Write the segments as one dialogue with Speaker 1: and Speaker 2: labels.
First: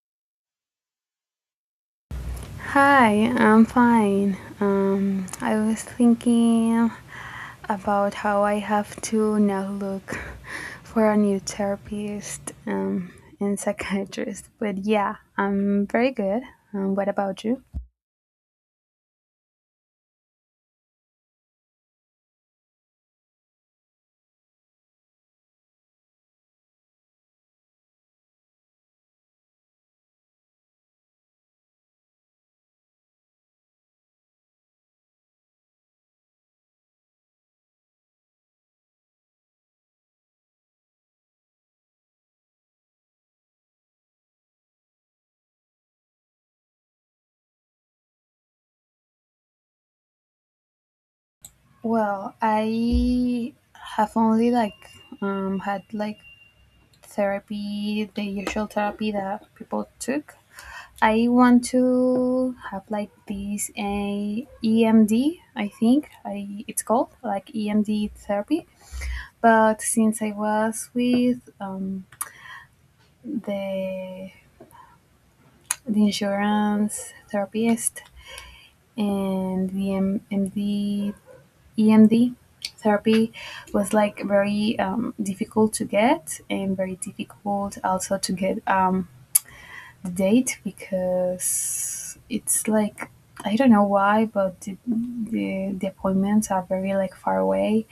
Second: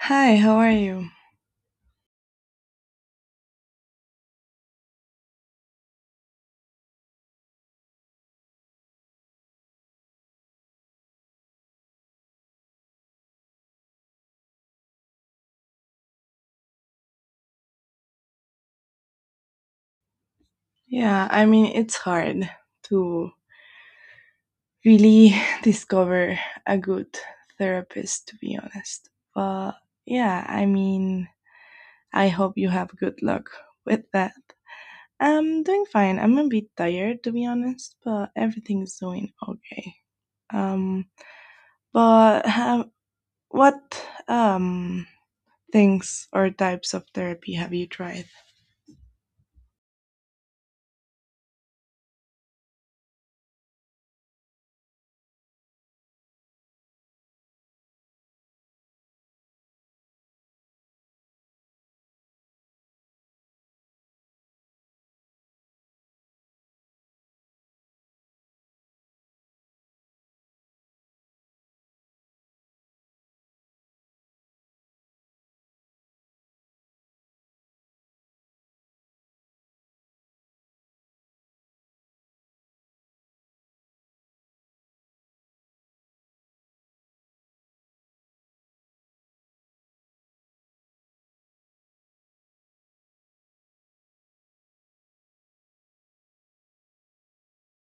Speaker 1: Hi, how are you?
Speaker 2: Hi, I'm fine. I was thinking about how I have to now look for a new therapist and psychiatrist. But yeah, I'm very good. What about you?
Speaker 1: Yeah, I mean, it's hard to really discover a good therapist, to be honest. But yeah, I mean, I hope you have good luck with that. I'm doing fine. I'm a bit tired, to be honest, but everything's doing okay. Um, but have, what um things or types of therapy have you tried?
Speaker 2: Well, I have only like had like therapy, the usual therapy that people took. I want to have like this a EMD, I think it's called like EMD therapy. But since I was with the the insurance therapist and the MD EMD therapy was like very difficult to get and very difficult also to get date, because it's like I don't know why, but the appointments are very like far away,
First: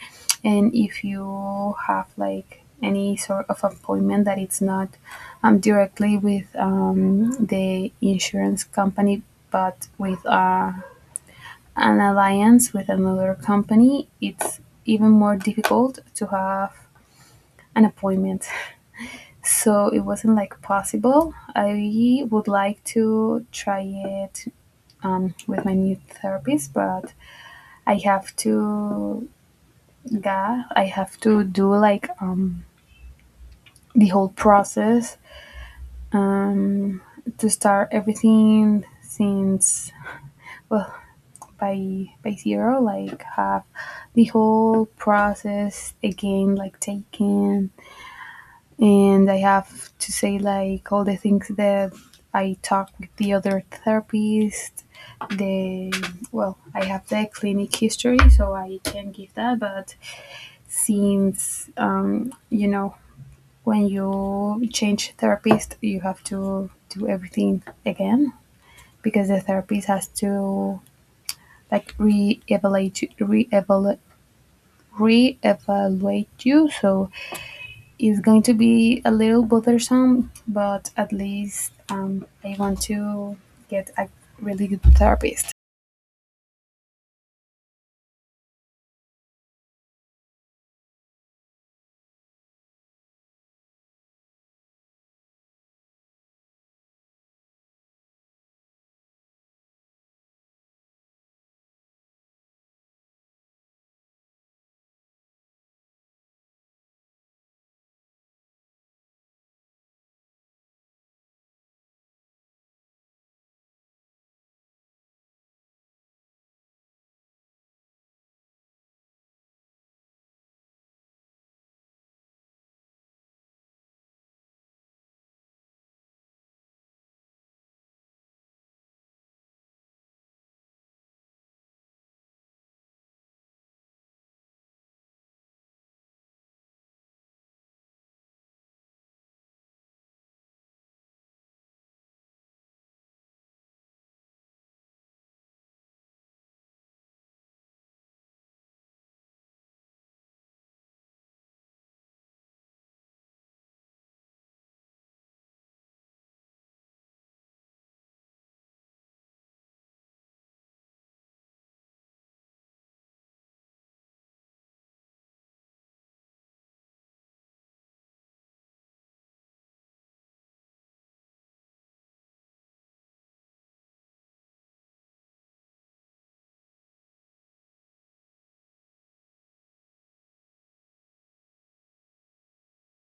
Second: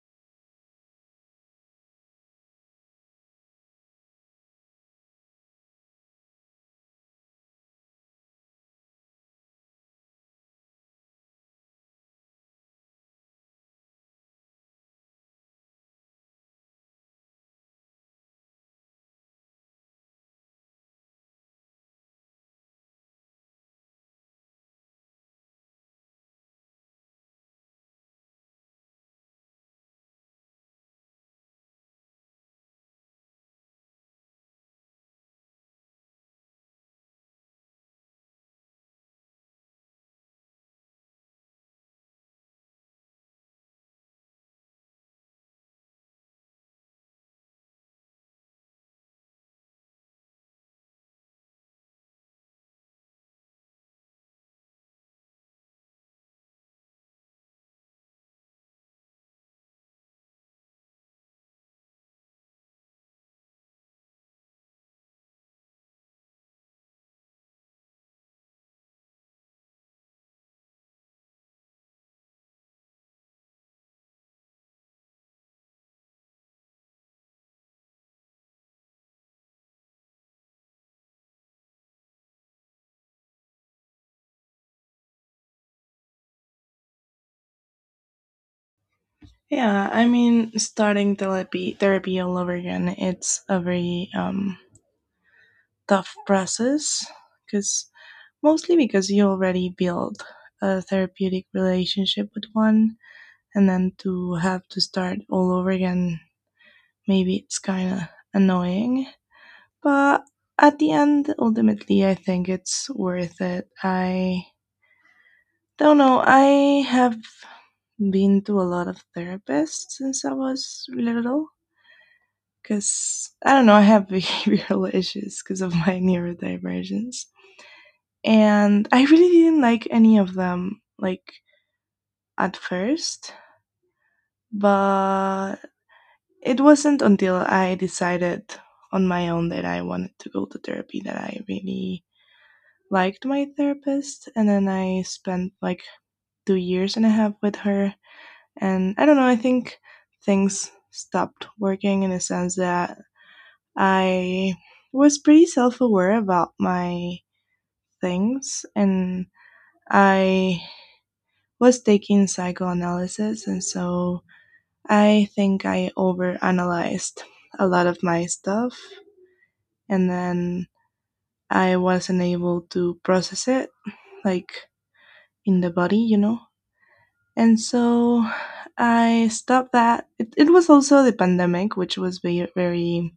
Speaker 2: and if you have like any sort of appointment that it's not directly with the insurance company, but with an alliance with another company, it's even more difficult to have an appointment. So it wasn't like possible. I would like to try it with my new therapist, but I have to, yeah, I have to do like the whole process um, to start everything since well by zero, like have the whole process again, like taking. And I have to say like all the things that I talk with the other therapist. The I have the clinic history, so I can give that. But since you know, when you change therapist, you have to do everything again because the therapist has to like re-evaluate you. So it's going to be a little bothersome, but at least I want to get a really good therapist.
Speaker 1: Yeah, I mean, starting therapy all over again, it's a very tough process, because mostly because you already build a therapeutic relationship with one, and then to have to start all over again, maybe it's kind of annoying. But at the end, ultimately, I think it's worth it. I don't know. I have been to a lot of therapists since I was little, because I don't know, I have behavioral issues because of my neurodivergence. And I really didn't like any of them, like at first, but it wasn't until I decided on my own that I wanted to go to therapy that I really liked my therapist. And then I spent like 2 years and a half with her. And I don't know, I think things stopped working in the sense that I was pretty self aware about my things, and I was taking psychoanalysis, and so I think I overanalyzed a lot of my stuff, and then I wasn't able to process it like in the body. And so I stopped that. It was also the pandemic, which was very, very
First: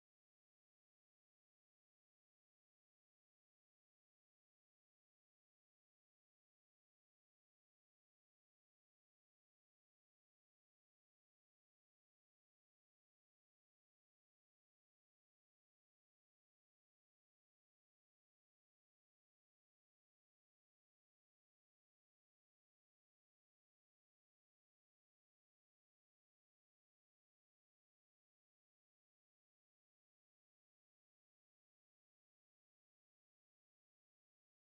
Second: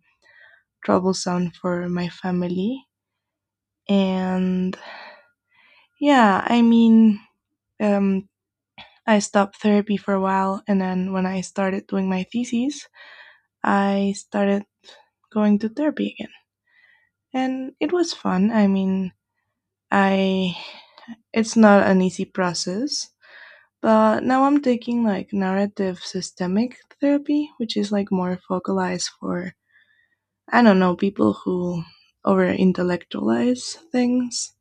Speaker 1: troublesome for my family. And yeah, I mean, um, I stopped therapy for a while, and then when I started doing my thesis, I started going to therapy again. And it was fun. I mean, I it's not an easy process, but now I'm taking like narrative systemic therapy, which is like more focalized for, I don't know, people who over intellectualize things.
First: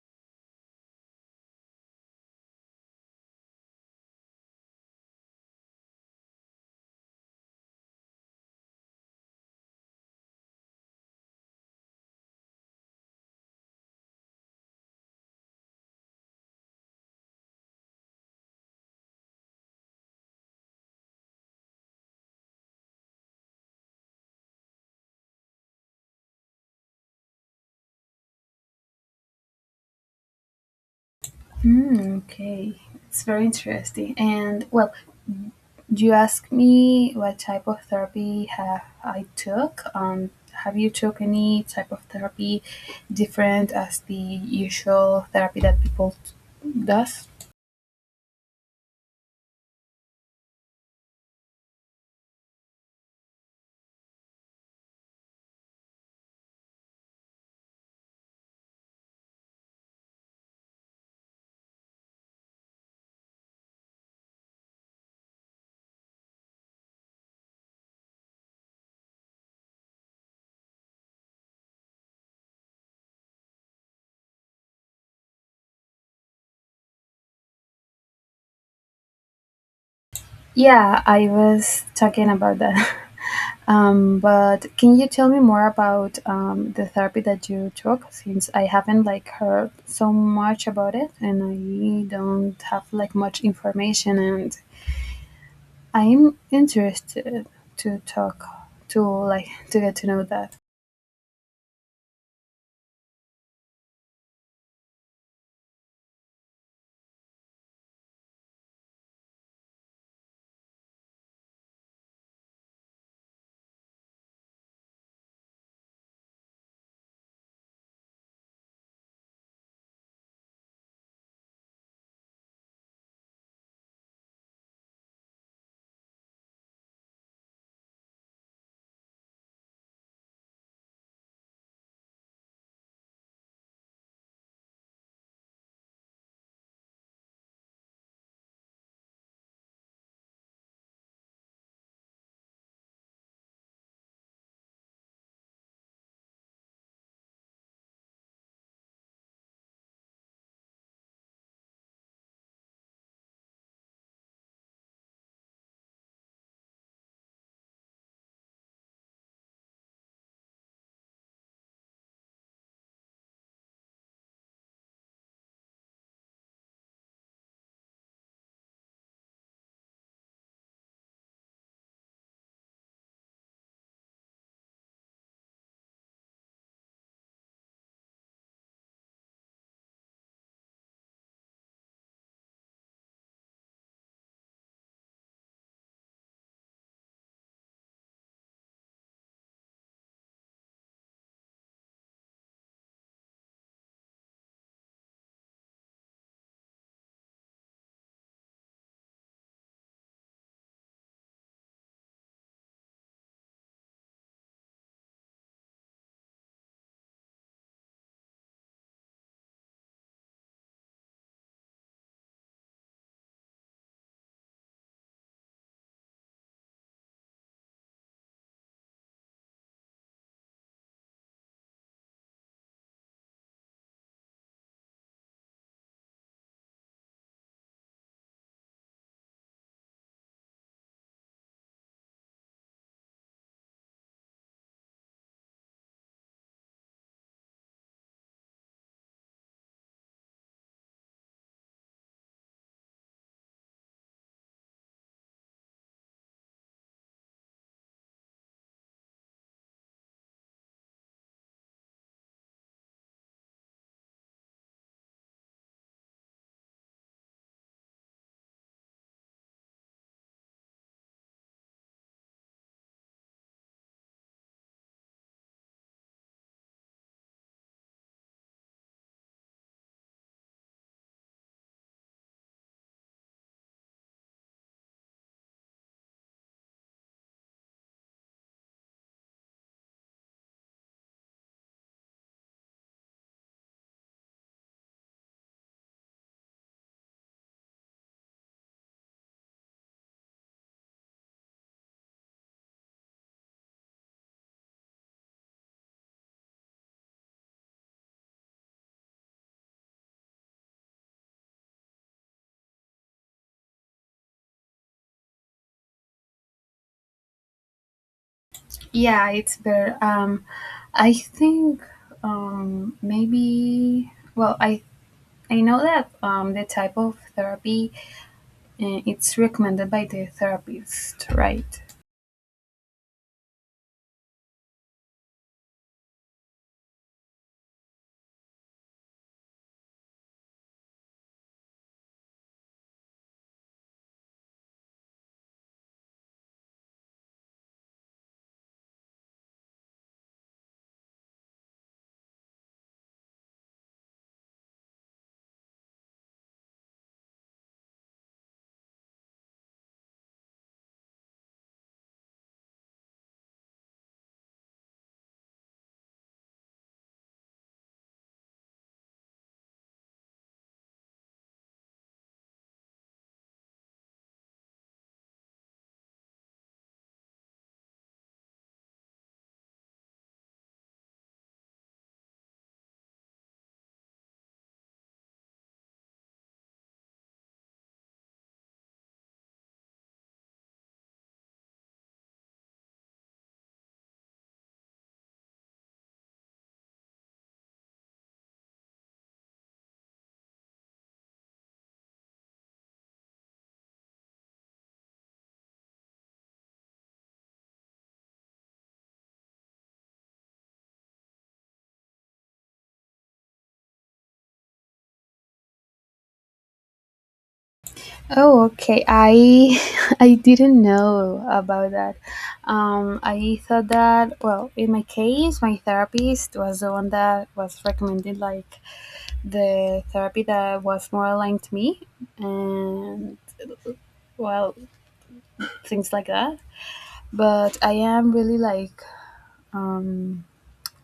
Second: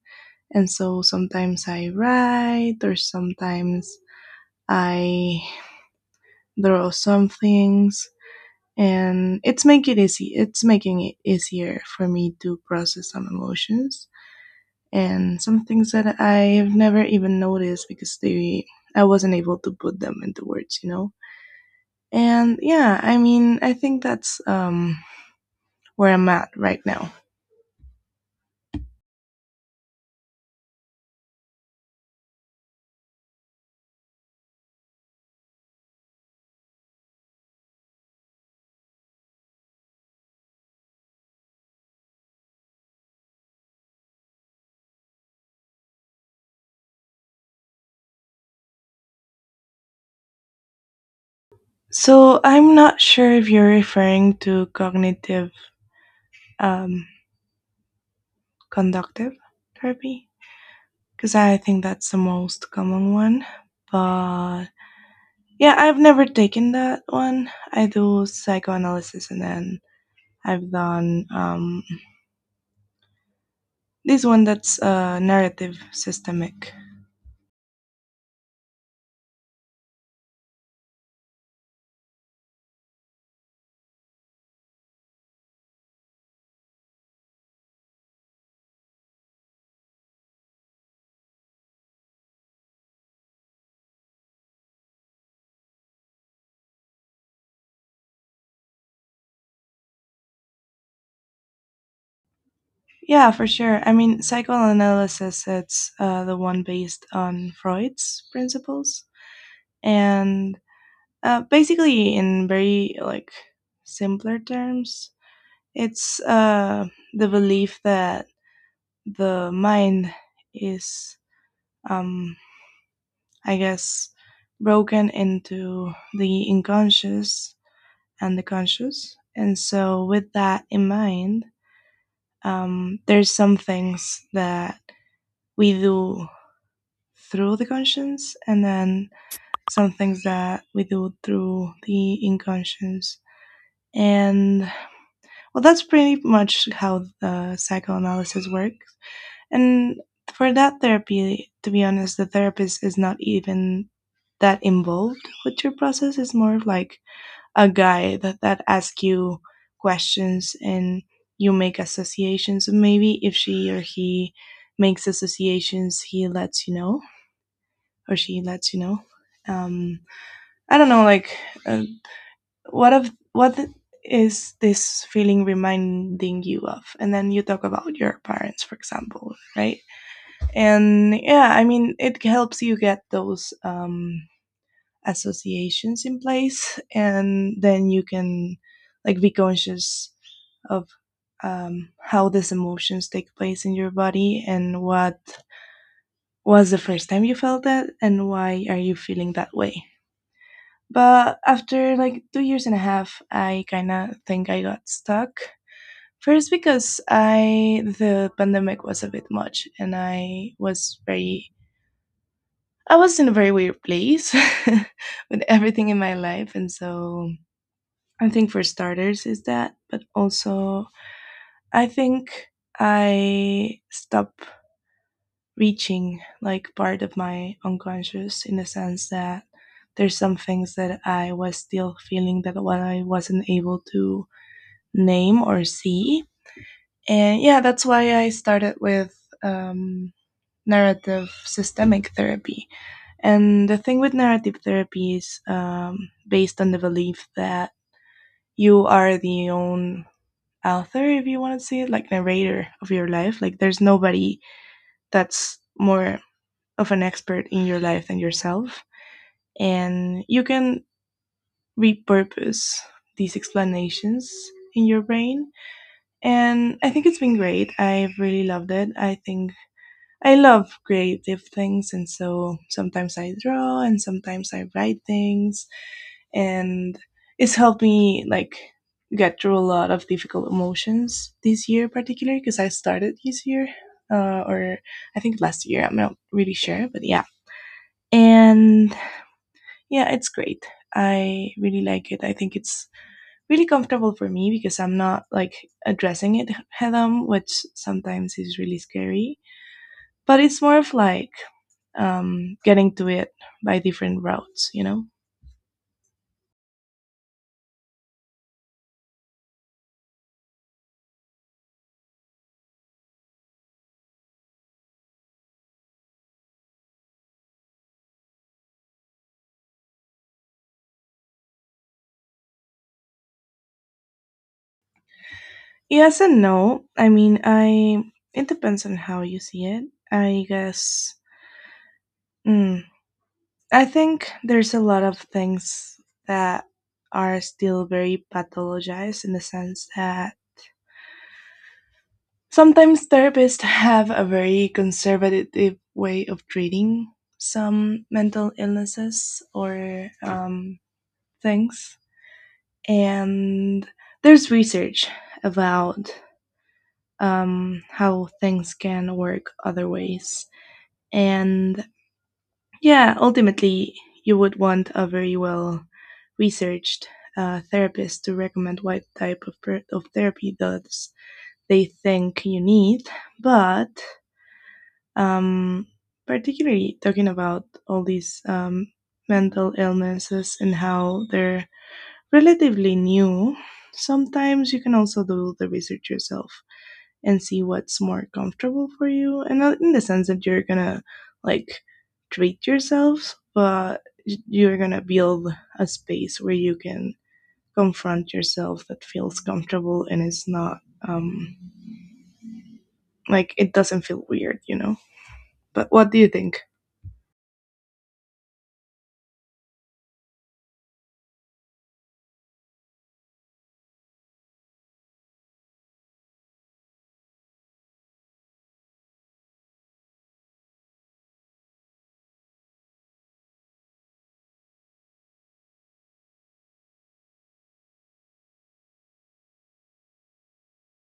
Speaker 1: And so sometimes I write, or sometimes I draw some things, and it's making it easier for me to process some emotions and some things that I've never even noticed, because they I wasn't able to put them into words. And yeah, I mean, I think that's where I'm at right now.
Speaker 2: Hmm, okay, it's very interesting. And well, you asked me what type of therapy have I took. Have you took any type of therapy different as the usual therapy that people does?
Speaker 1: So I'm not sure if you're referring to cognitive um conductive therapy, because I think that's the most common one. But yeah, I've never taken that one. I do psychoanalysis, and then I've done, this one that's, narrative systemic.
Speaker 2: Yeah, I was talking about that. But can you tell me more about the therapy that you took? Since I haven't like heard so much about it, and I don't have like much information, and I'm interested to talk to like to get to know that.
Speaker 1: Yeah, for sure. I mean, psychoanalysis, it's, the one based on Freud's principles. And Basically, in very like simpler terms, it's, the belief that the mind is, um, I guess, broken into the unconscious and the conscious. And so, with that in mind, there's some things that we do through the conscience, and then some things that we do through the unconscious. And well, that's pretty much how psychoanalysis works. And for that therapy, to be honest, the therapist is not even that involved with your process. It's more of like a guy that asks you questions, and you make associations. And maybe if she or he makes associations, he lets you know, or she lets you know. Um, I don't know, like, uh, what of what is this feeling reminding you of? And then you talk about your parents, for example, right? And yeah, I mean, it helps you get those associations in place, and then you can like be conscious of how these emotions take place in your body, and what was the first time you felt that, and why are you feeling that way. But after like 2 years and a half, I kind of think I got stuck. First, because I the pandemic was a bit much, and I was in a very weird place with everything in my life, and so I think for starters is that, but also I think I stopped reaching like part of my unconscious, in the sense that there's some things that I was still feeling that what I wasn't able to name or see. And yeah, that's why I started with, um, narrative systemic therapy. And the thing with narrative therapy is, based on the belief that you are the own author, if you want to say it, like narrator of your life. Like there's nobody that's more of an expert in your life than yourself. And you can repurpose these explanations in your brain, and I think it's been great. I've really loved it. I think I love creative things, and so sometimes I draw and sometimes I write things, and it's helped me like get through a lot of difficult emotions this year, particularly because I started this year, or I think last year. I'm not really sure, but yeah. And yeah, it's great. I really like it. I think it's really comfortable for me because I'm not like addressing it head on, which sometimes is really scary. But it's more of like, getting to it by different routes, you know?
Speaker 2: Yeah, it's better. I think um, maybe. Well, I I know that the type of therapy, it's recommended by the therapist, right?
Speaker 1: Yes and no. I mean, I it depends on how you see it, I guess. Hmm. I think there's a lot of things that are still very pathologized in the sense that sometimes therapists have a very conservative way of treating some mental illnesses or, things. And there's research about how things can work other ways. And yeah, ultimately, you would want a very well researched therapist to recommend what type of, of therapy does they think you need. But um, particularly talking about all these mental illnesses and how they're relatively new, sometimes you can also do the research yourself and see what's more comfortable for you, and not in the sense that you're gonna like treat yourself, but you're gonna build a space where you can confront yourself that feels comfortable, and it's not, um like, it doesn't feel weird, you know? But what do you think?
Speaker 2: Oh, okay. I I didn't know about that. I thought that, well, in my case, my therapist was the one that was recommending like the therapy that was more aligned to me, and well, things like that. But I am really like um,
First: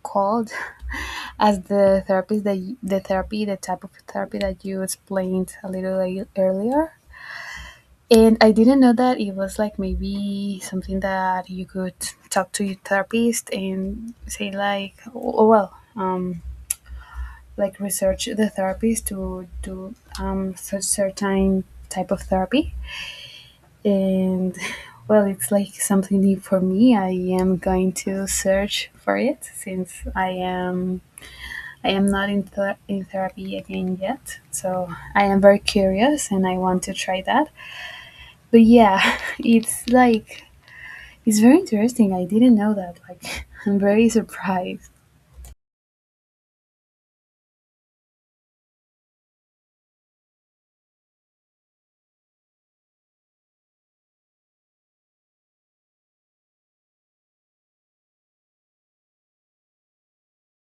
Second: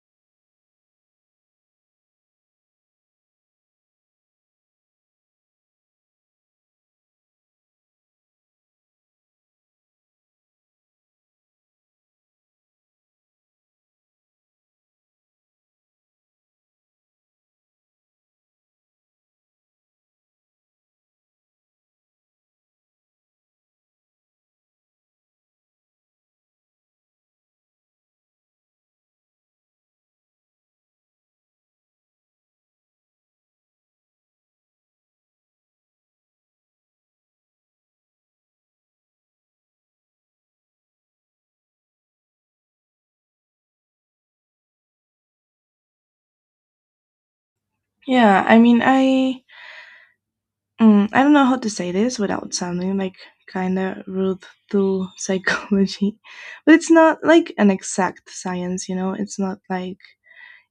Speaker 2: called as the therapist that the therapy, the type of therapy that you explained a little like earlier. And I didn't know that it was like maybe something that you could talk to your therapist and say like, oh well, like research the therapist to do such certain type of therapy. And well, it's like something new for me. I am going to search for it since I am not in therapy again yet. So I am very curious and I want to try that. But yeah, it's like it's very interesting. I didn't know that. Like, I'm very surprised.
Speaker 1: Yeah, I mean, I don't know how to say this without sounding like kind of rude to psychology. But it's not like an exact science, you know? It's not like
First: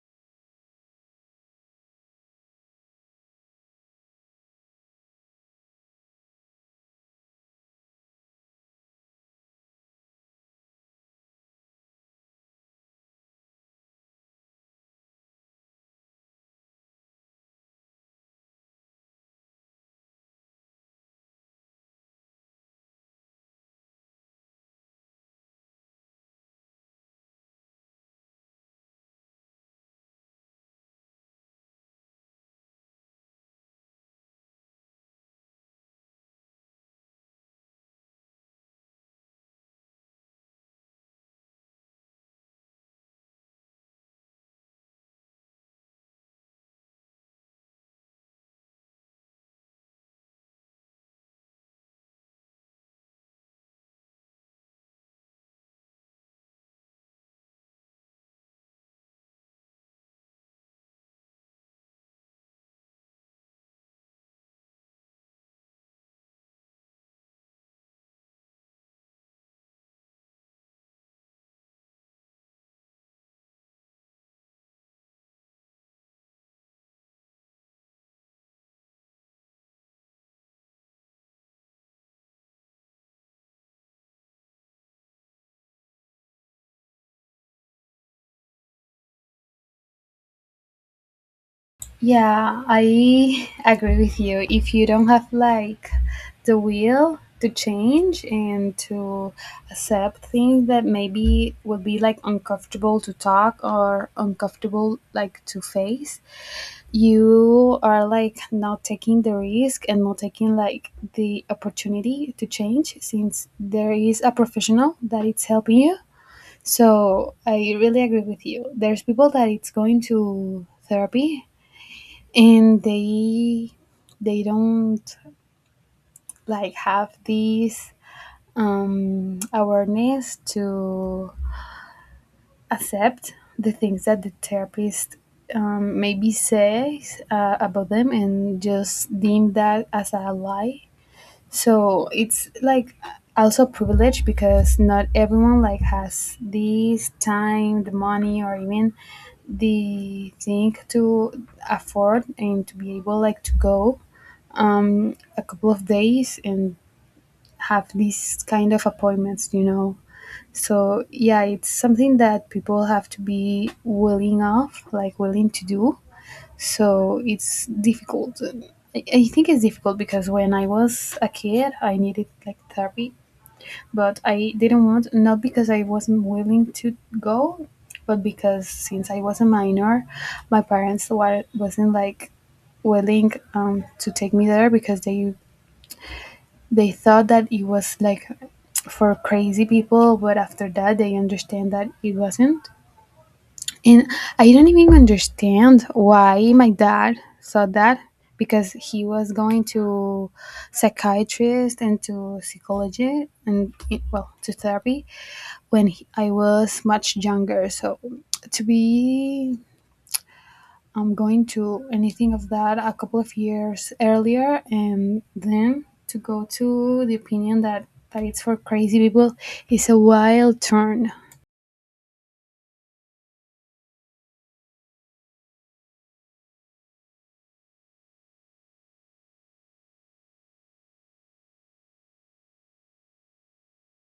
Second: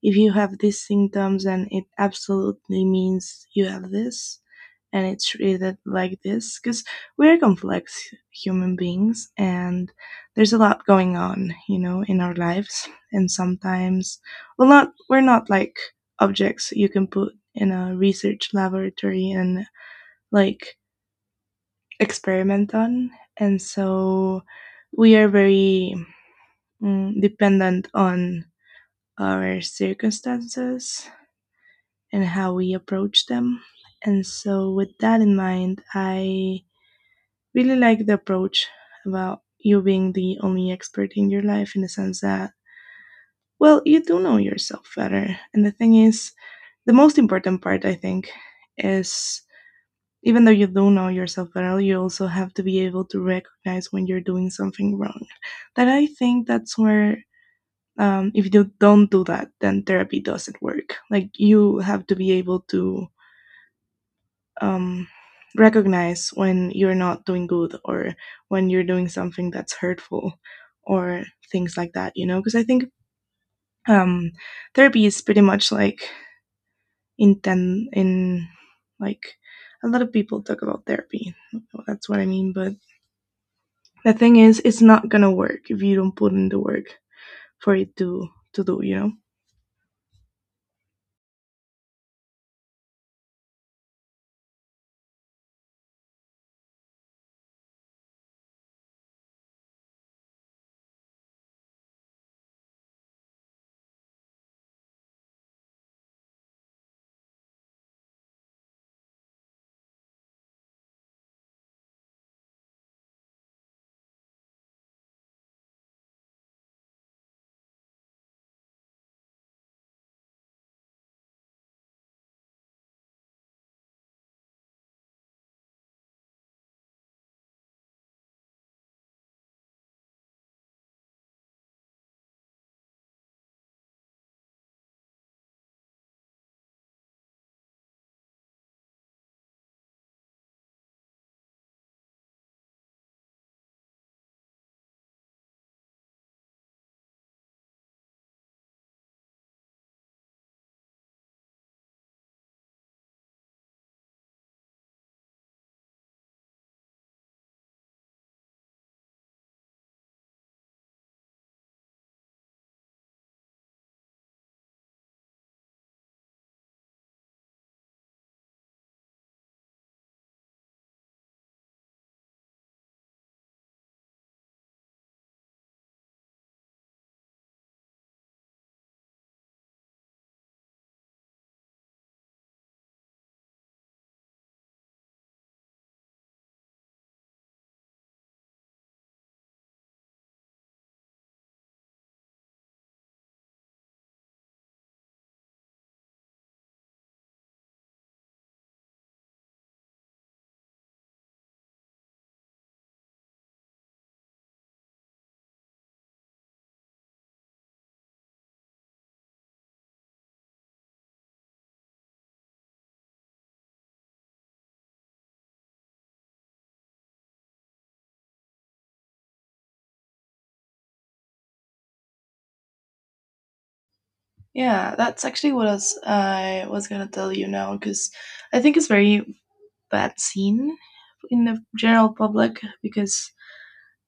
Speaker 1: if you have these symptoms and it absolutely means you have this and it's treated like this, because we're complex human beings, and there's a lot going on, in our lives. And sometimes, well, not, we're not like objects you can put in a research laboratory and like experiment on. And so we are very, dependent on our circumstances and how we approach them. And so, with that in mind, I really like the approach about you being the only expert in your life in the sense that, well, you do know yourself better. And the thing is, the most important part, I think, is, even though you do know yourself better, you also have to be able to recognize when you're doing something wrong. That, I think, that's where, if you don't do that, then therapy doesn't work. Like, you have to be able to, um, recognize when you're not doing good, or when you're doing something that's hurtful, or things like that, because I think um, therapy is pretty much like intent in, like, a lot of people talk about therapy, that's what I mean. But the thing is, it's not gonna work if you don't put in the work for it to do.
Speaker 2: Yeah, I agree with you. If you don't have like the will to change and to accept things that maybe would be like uncomfortable to talk or uncomfortable like to face, you are like not taking the risk and not taking like the opportunity to change, since there is a professional that it's helping you. So I really agree with you. There's people that it's going to therapy and they don't like have this awareness to accept the things that the therapist maybe says about them and just deem that as a lie. So it's like also privilege, because not everyone like has this time, the money, or even the thing to afford and to be able like to go a couple of days and have these kind of appointments, you know. So yeah, it's something that people have to be willing of, like willing to do. So it's difficult. I think it's difficult because when I was a kid I needed like therapy, but I didn't want, not because I wasn't willing to go, but because since I was a minor, my parents wasn't like willing to take me there, because they thought that it was like for crazy people. But after that they understand that it wasn't. And I don't even understand why my dad saw that, because he was going to psychiatrist and to psychology and well to therapy when I was much younger. So to be going to anything of that a couple of years earlier and then to go to the opinion that it's for crazy people is a wild turn.
Speaker 1: Yeah, that's actually what else I was gonna tell you now, because I think it's very bad seen in the general public, because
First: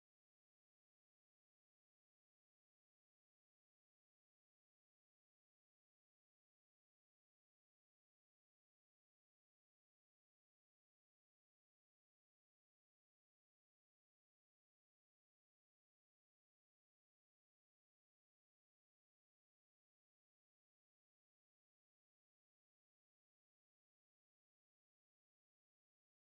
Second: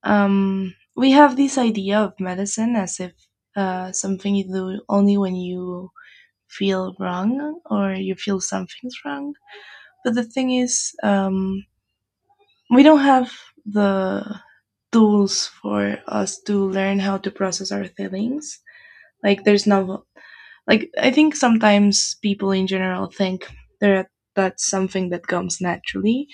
Speaker 1: we have this idea of medicine as if, something you do only when you feel wrong or you feel something's wrong. But the thing is, we don't have the tools for us to learn how to process our feelings. Like there's no like I think sometimes people in general think that that's something that comes naturally,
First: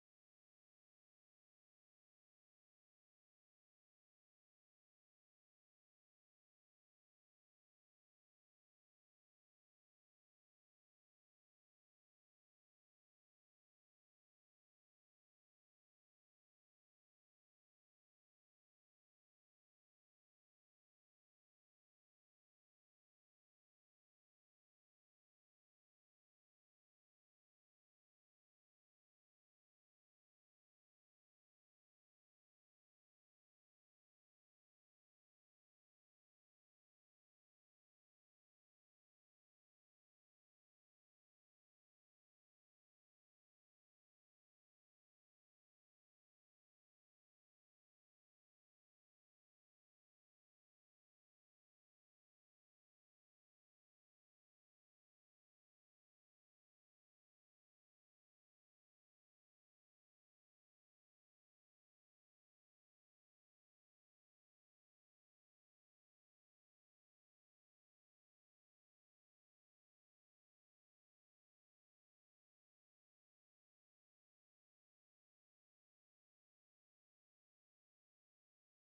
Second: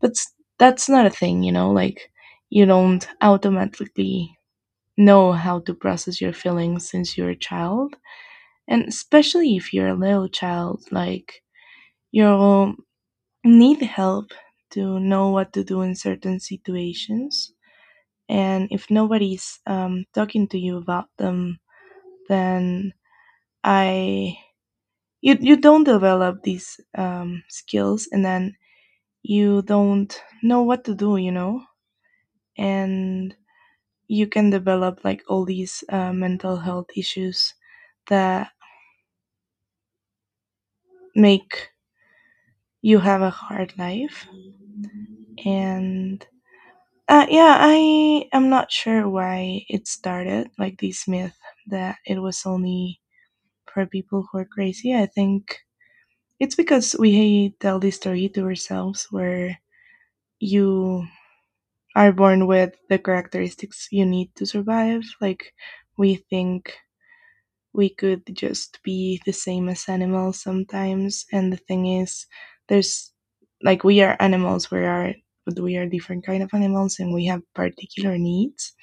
Speaker 1: but that's not a thing. Like, you don't automatically know how to process your feelings since you're a child, and especially if you're a little child, like you'll need help to know what to do in certain situations. And if nobody's talking to you about them, then i you don't develop these skills, and then you don't know what to do. And you can develop like all these mental health issues that make you have a hard life. And yeah, I am not sure why it started like this myth that it was only for people who are crazy, I think. It's because we tell the story to ourselves where you are born with the characteristics you need to survive. Like, we think we could just be the same as animals sometimes. And the thing is, there's like we are animals, we are, but we are different kind of animals and we have particular needs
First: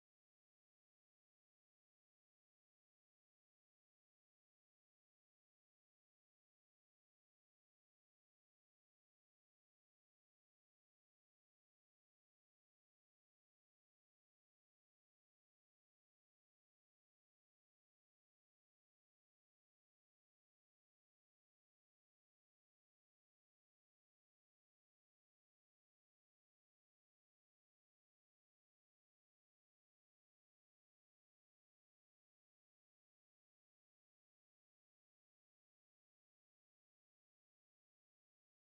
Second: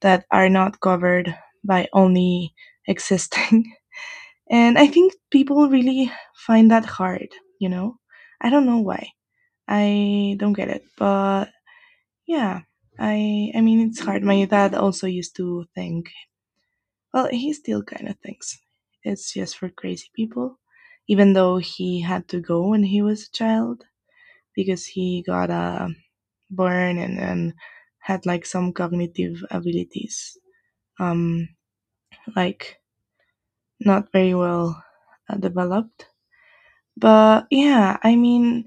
Speaker 1: that are not covered by only existing. And I think people really find that hard, you know? I don't know why. I don't get it, but yeah, I mean it's hard. My dad also used to think. Well, he still kind of thinks it's just for crazy people, even though he had to go when he was a child because he got a burn and had like some cognitive abilities, um, like not very well developed. But yeah, I mean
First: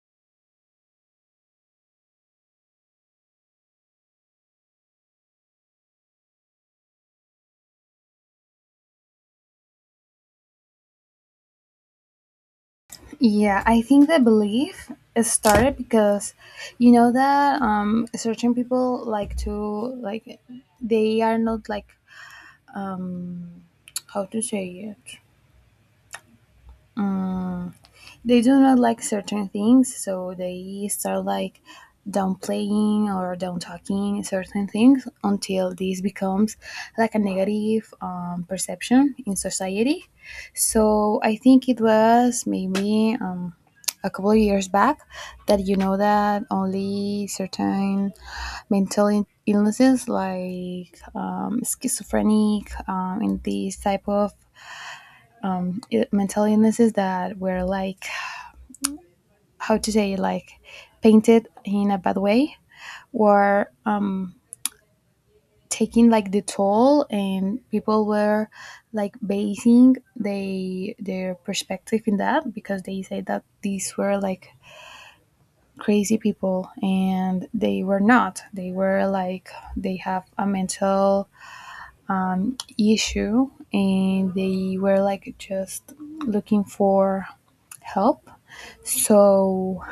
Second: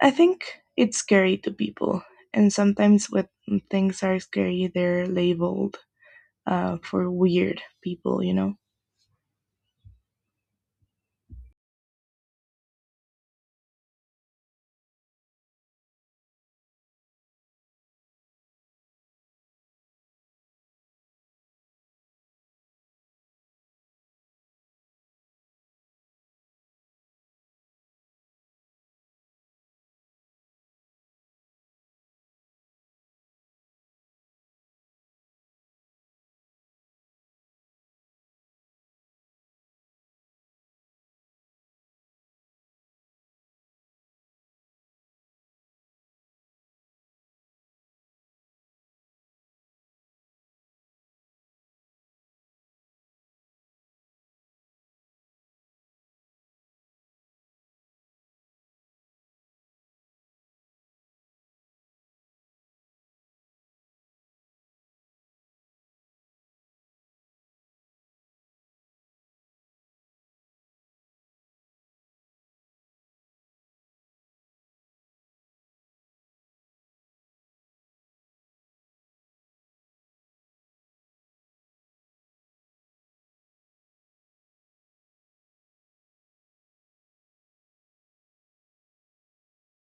Speaker 1: I think it's scary to people, and sometimes when things are scary, they're labeled for weird people, you know.
Speaker 2: Yeah, I think the belief is started because you know that certain people like to like they are not like um, how to say it Mm, they do not like certain things, so they start like downplaying or down talking certain things until this becomes like a negative perception in society. So I think it was maybe a couple of years back that you know that only certain illnesses like schizophrenic and these type of mental illnesses that were like how to say like painted in a bad way were taking like the toll, and people were like basing they their perspective in that, because they said that these were like crazy people and they were not, they were like they have a mental issue and they were like just looking for help. So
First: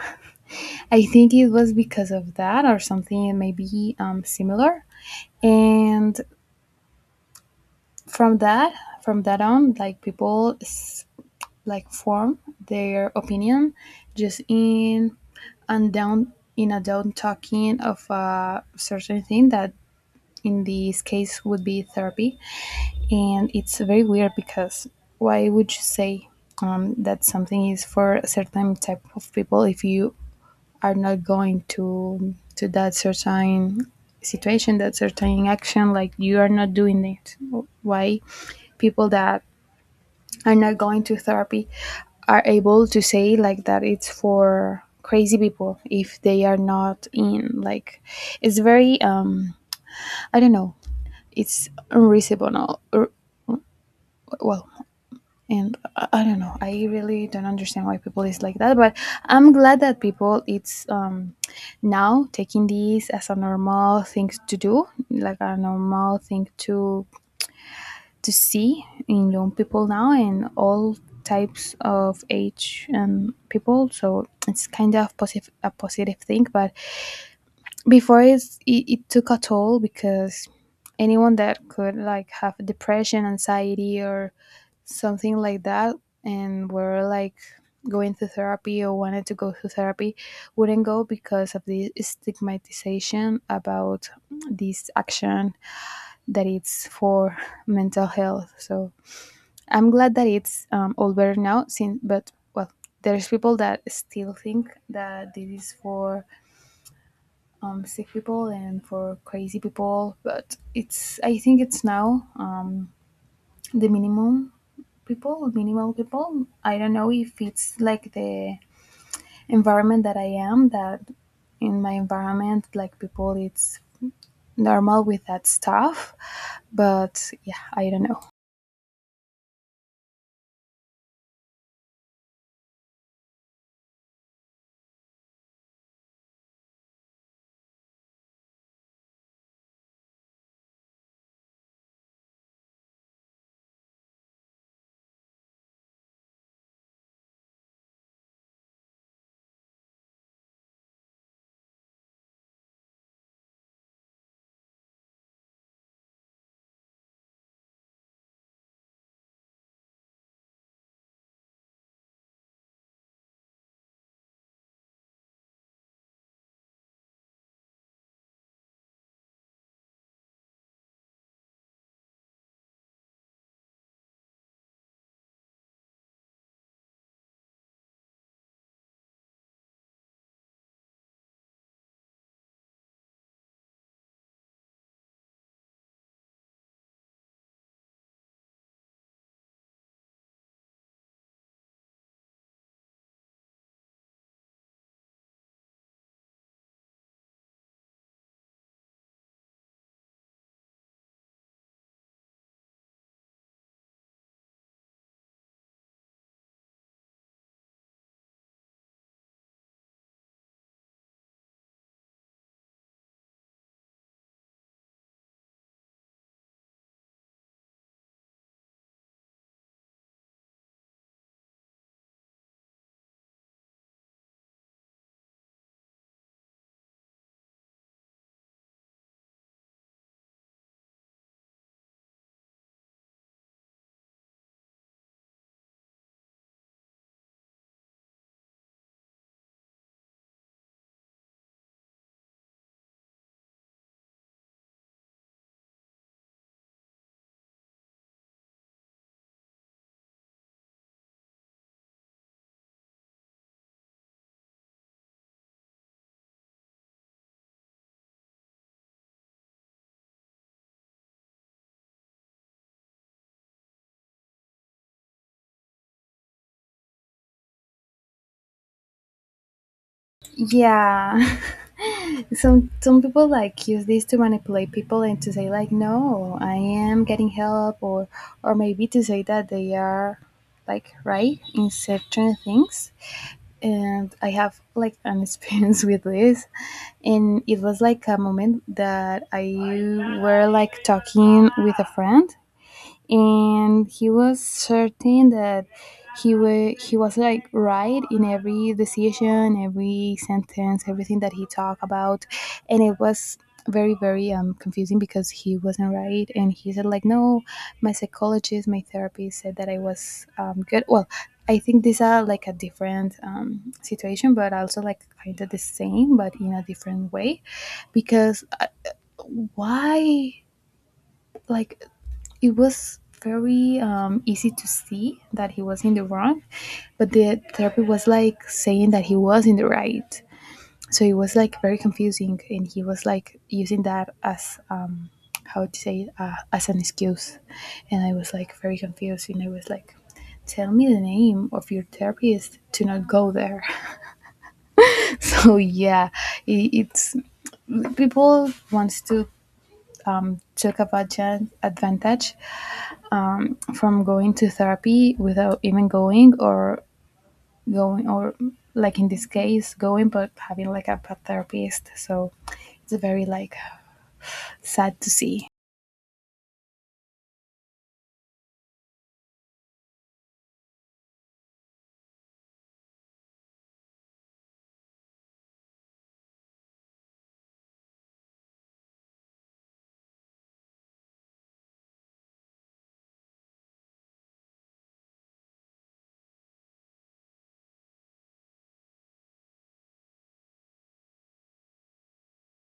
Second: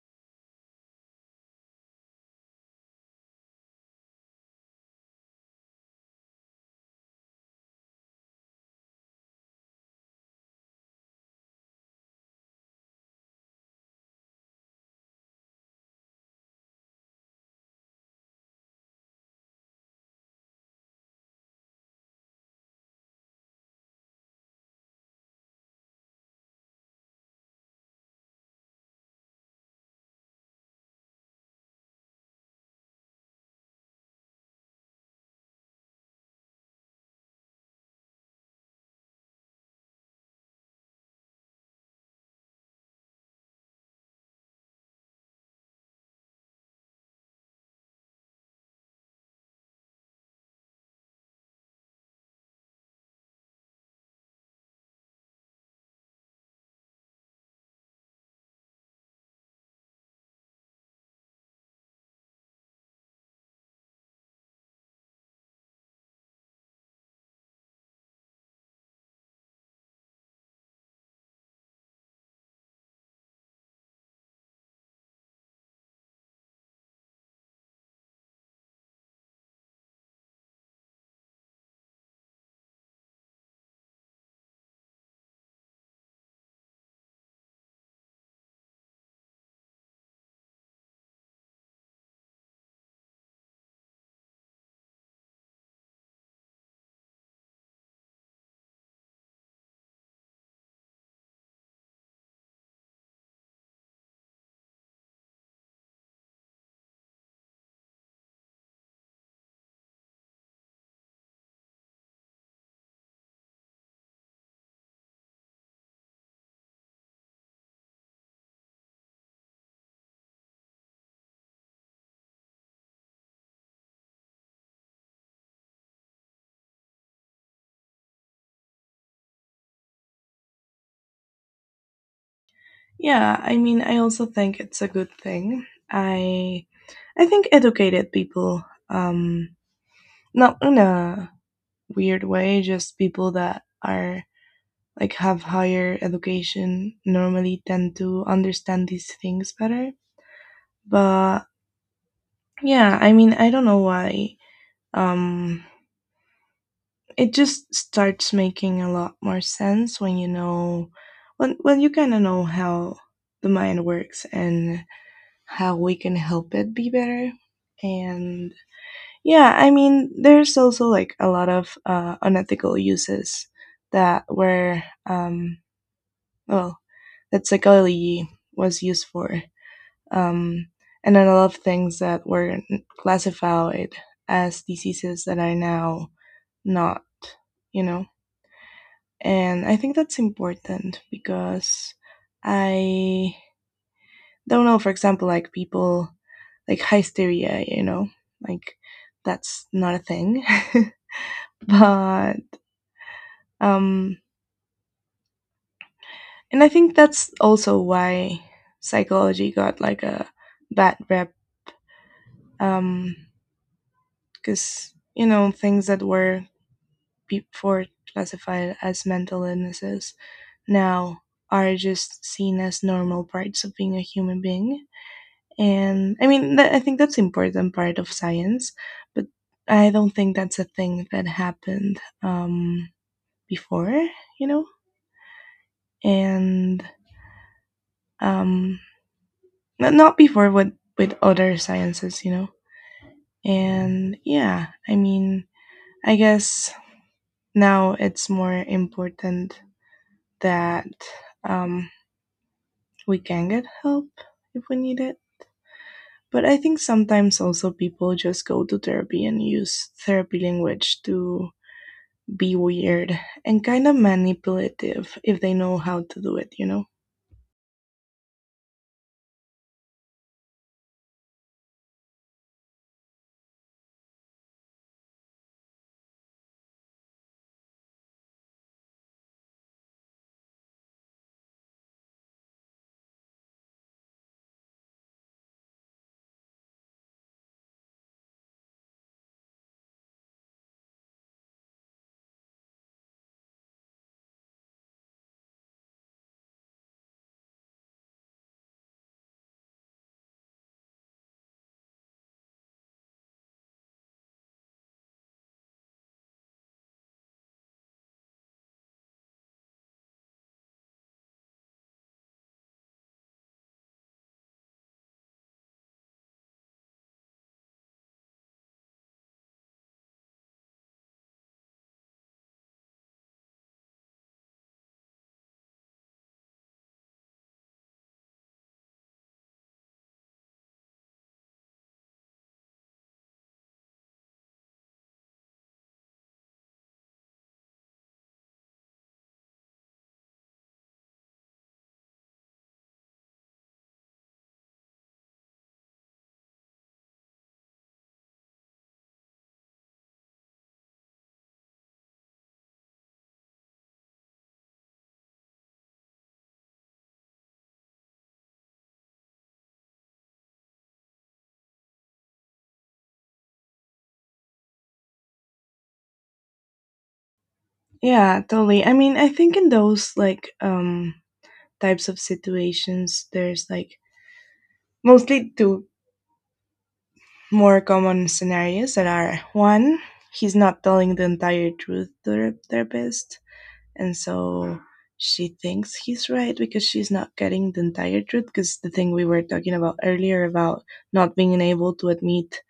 Speaker 2: I think it was because of that or something maybe similar. And from that, from that on, like people like form their opinion just in and down in a down talking of a certain thing that in this case would be therapy. And it's very weird because why would you say that something is for a certain type of people if you are not going to that certain situation, that certain action. Like you are not doing it. Why people that are not going to therapy are able to say like that it's for crazy people if they are not in, like, it's very I don't know, it's unreasonable or, well, and I don't know, I really don't understand why people is like that, but I'm glad that people it's now taking these as a normal thing to do, like a normal thing to see in young people now and all types of age and people. So it's kind of positive, a positive thing. But before it took a toll, because anyone that could like have depression, anxiety, or something like that and were like going to therapy or wanted to go to therapy wouldn't go because of the stigmatization about this action that it's for mental health. So I'm glad that it's all better now since, but well, there's people that still think that this is for sick people and for crazy people. But it's, I think it's now the minimum minimal people. I don't know if it's like the environment that I am, that in my environment like people it's normal with that stuff, but yeah, I don't know.
Speaker 1: Yeah, I mean, I also think it's a good thing. I think educated people, um, not in a weird way, just people that are like have higher education normally tend to understand these things better. But yeah, I mean, I don't know why um it just starts making a lot more sense when you know when you kind of know how the mind works and how we can help it be better. And yeah, I mean, there's also like a lot of unethical uses that were, um well, that psychology was used for. um and then a lot of things that were classified as diseases that are now not, you know. And I think that's important because I don't know, for example, like people like hysteria, you know, like that's not a thing. But um and I think that's also why psychology got like a bad rep, um because you know things that were before classified as mental illnesses now are just seen as normal parts of being a human being. And I mean I think that's important part of science. But I don't think that's a thing that happened before, you know. And um not before with other sciences, you know. And yeah, I mean, I guess now it's more important that um we can get help if we need it. But I think sometimes also people just go to therapy and use therapy language to be weird and kind of manipulative if they know how to do it, you know?
Speaker 2: Yeah, some people like use this to manipulate people and to say like no I am getting help or maybe to say that they are like right in certain things and I have like an experience with this and it was like a moment that I were like talking with a friend and he was certain that he was like right in every decision every sentence everything that he talked about and it was very very confusing because he wasn't right and he said like no my psychologist my therapist said that I was good well I think these are like a different situation but also like kind of the same but in a different way because why like it was very easy to see that he was in the wrong, but the therapy was like saying that he was in the right. So it was like very confusing, and he was like using that as how to say it, as an excuse, and I was like very confused, and I was like, "Tell me the name of your therapist to not go there." so yeah, it, it's people wants to talk about gen- advantage from going to therapy without even going or going or like in this case going but having like a pet therapist so it's very like sad to see
Speaker 1: Yeah, totally. I mean, I think in those like types of situations, there's like mostly two more common scenarios. That are one, he's not telling the entire truth to the therapist, and so she thinks he's right because she's not getting the entire truth. Because the thing we were talking about earlier about not being able to admit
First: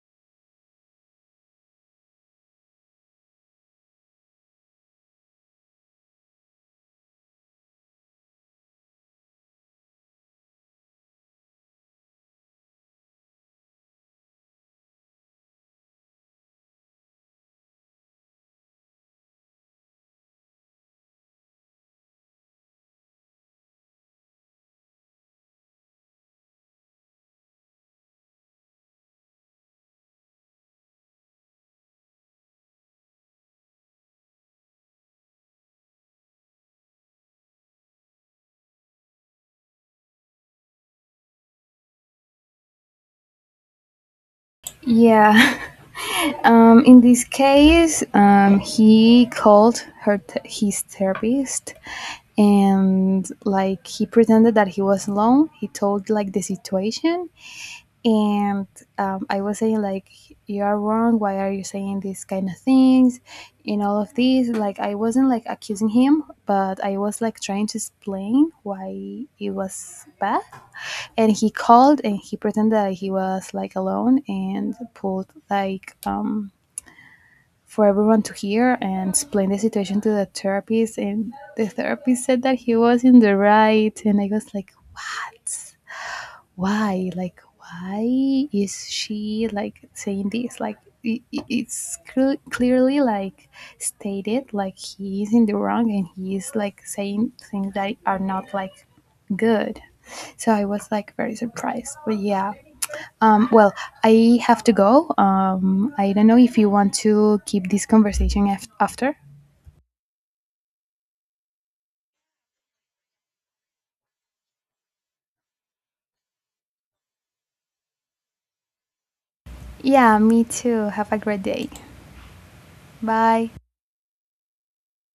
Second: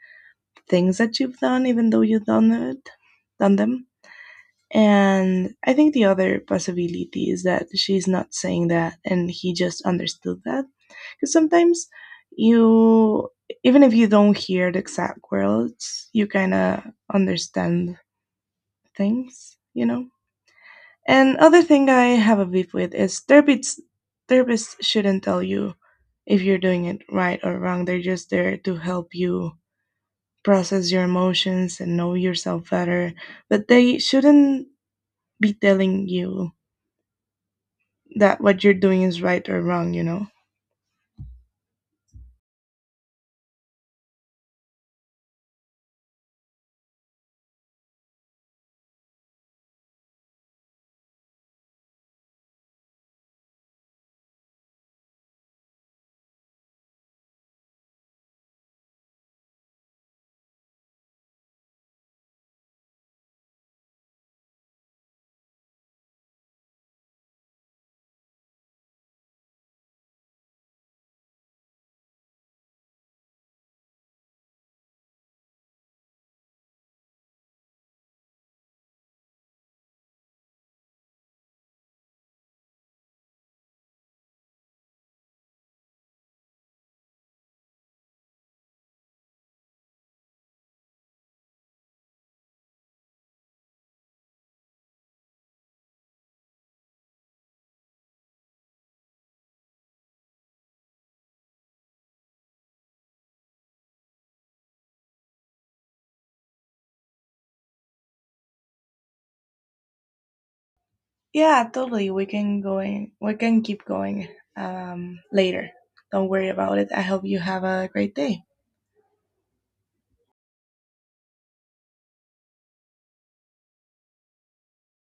Speaker 1: things that you've done, even though done them. And I think the other possibility is that she's not saying that, and he just understood that. Because sometimes you, even if you don't hear the exact words, you kind of understand things, you know. And other thing I have a beef with is therapists. Therapists shouldn't tell you if you're doing it right or wrong. They're just there to help you process your emotions and know yourself better. But they shouldn't be telling you that what you're doing is right or wrong, you know?
Speaker 2: yeah in this case he called his therapist, and like he pretended that he was alone, he told like the situation, and I was saying like, you are wrong, why are you saying these kind of things, and all of this. Like I wasn't like accusing him, but I was like trying to explain why it was bad. And he called and he pretended that he was like alone and pulled like for everyone to hear and explain the situation to the therapist, and the therapist said that he was in the right, and I was like, what, why, like why is she like saying this. Like it's clearly like stated like he is in the wrong and he is like saying things that are not like good. So I was like very surprised. But yeah, well, I have to go. I don't know if you want to keep this conversation after.
Speaker 1: Yeah, totally. We can keep going later. Don't worry about it. I hope you have a great day.
Speaker 2: Yeah, me too, have a great day. Bye.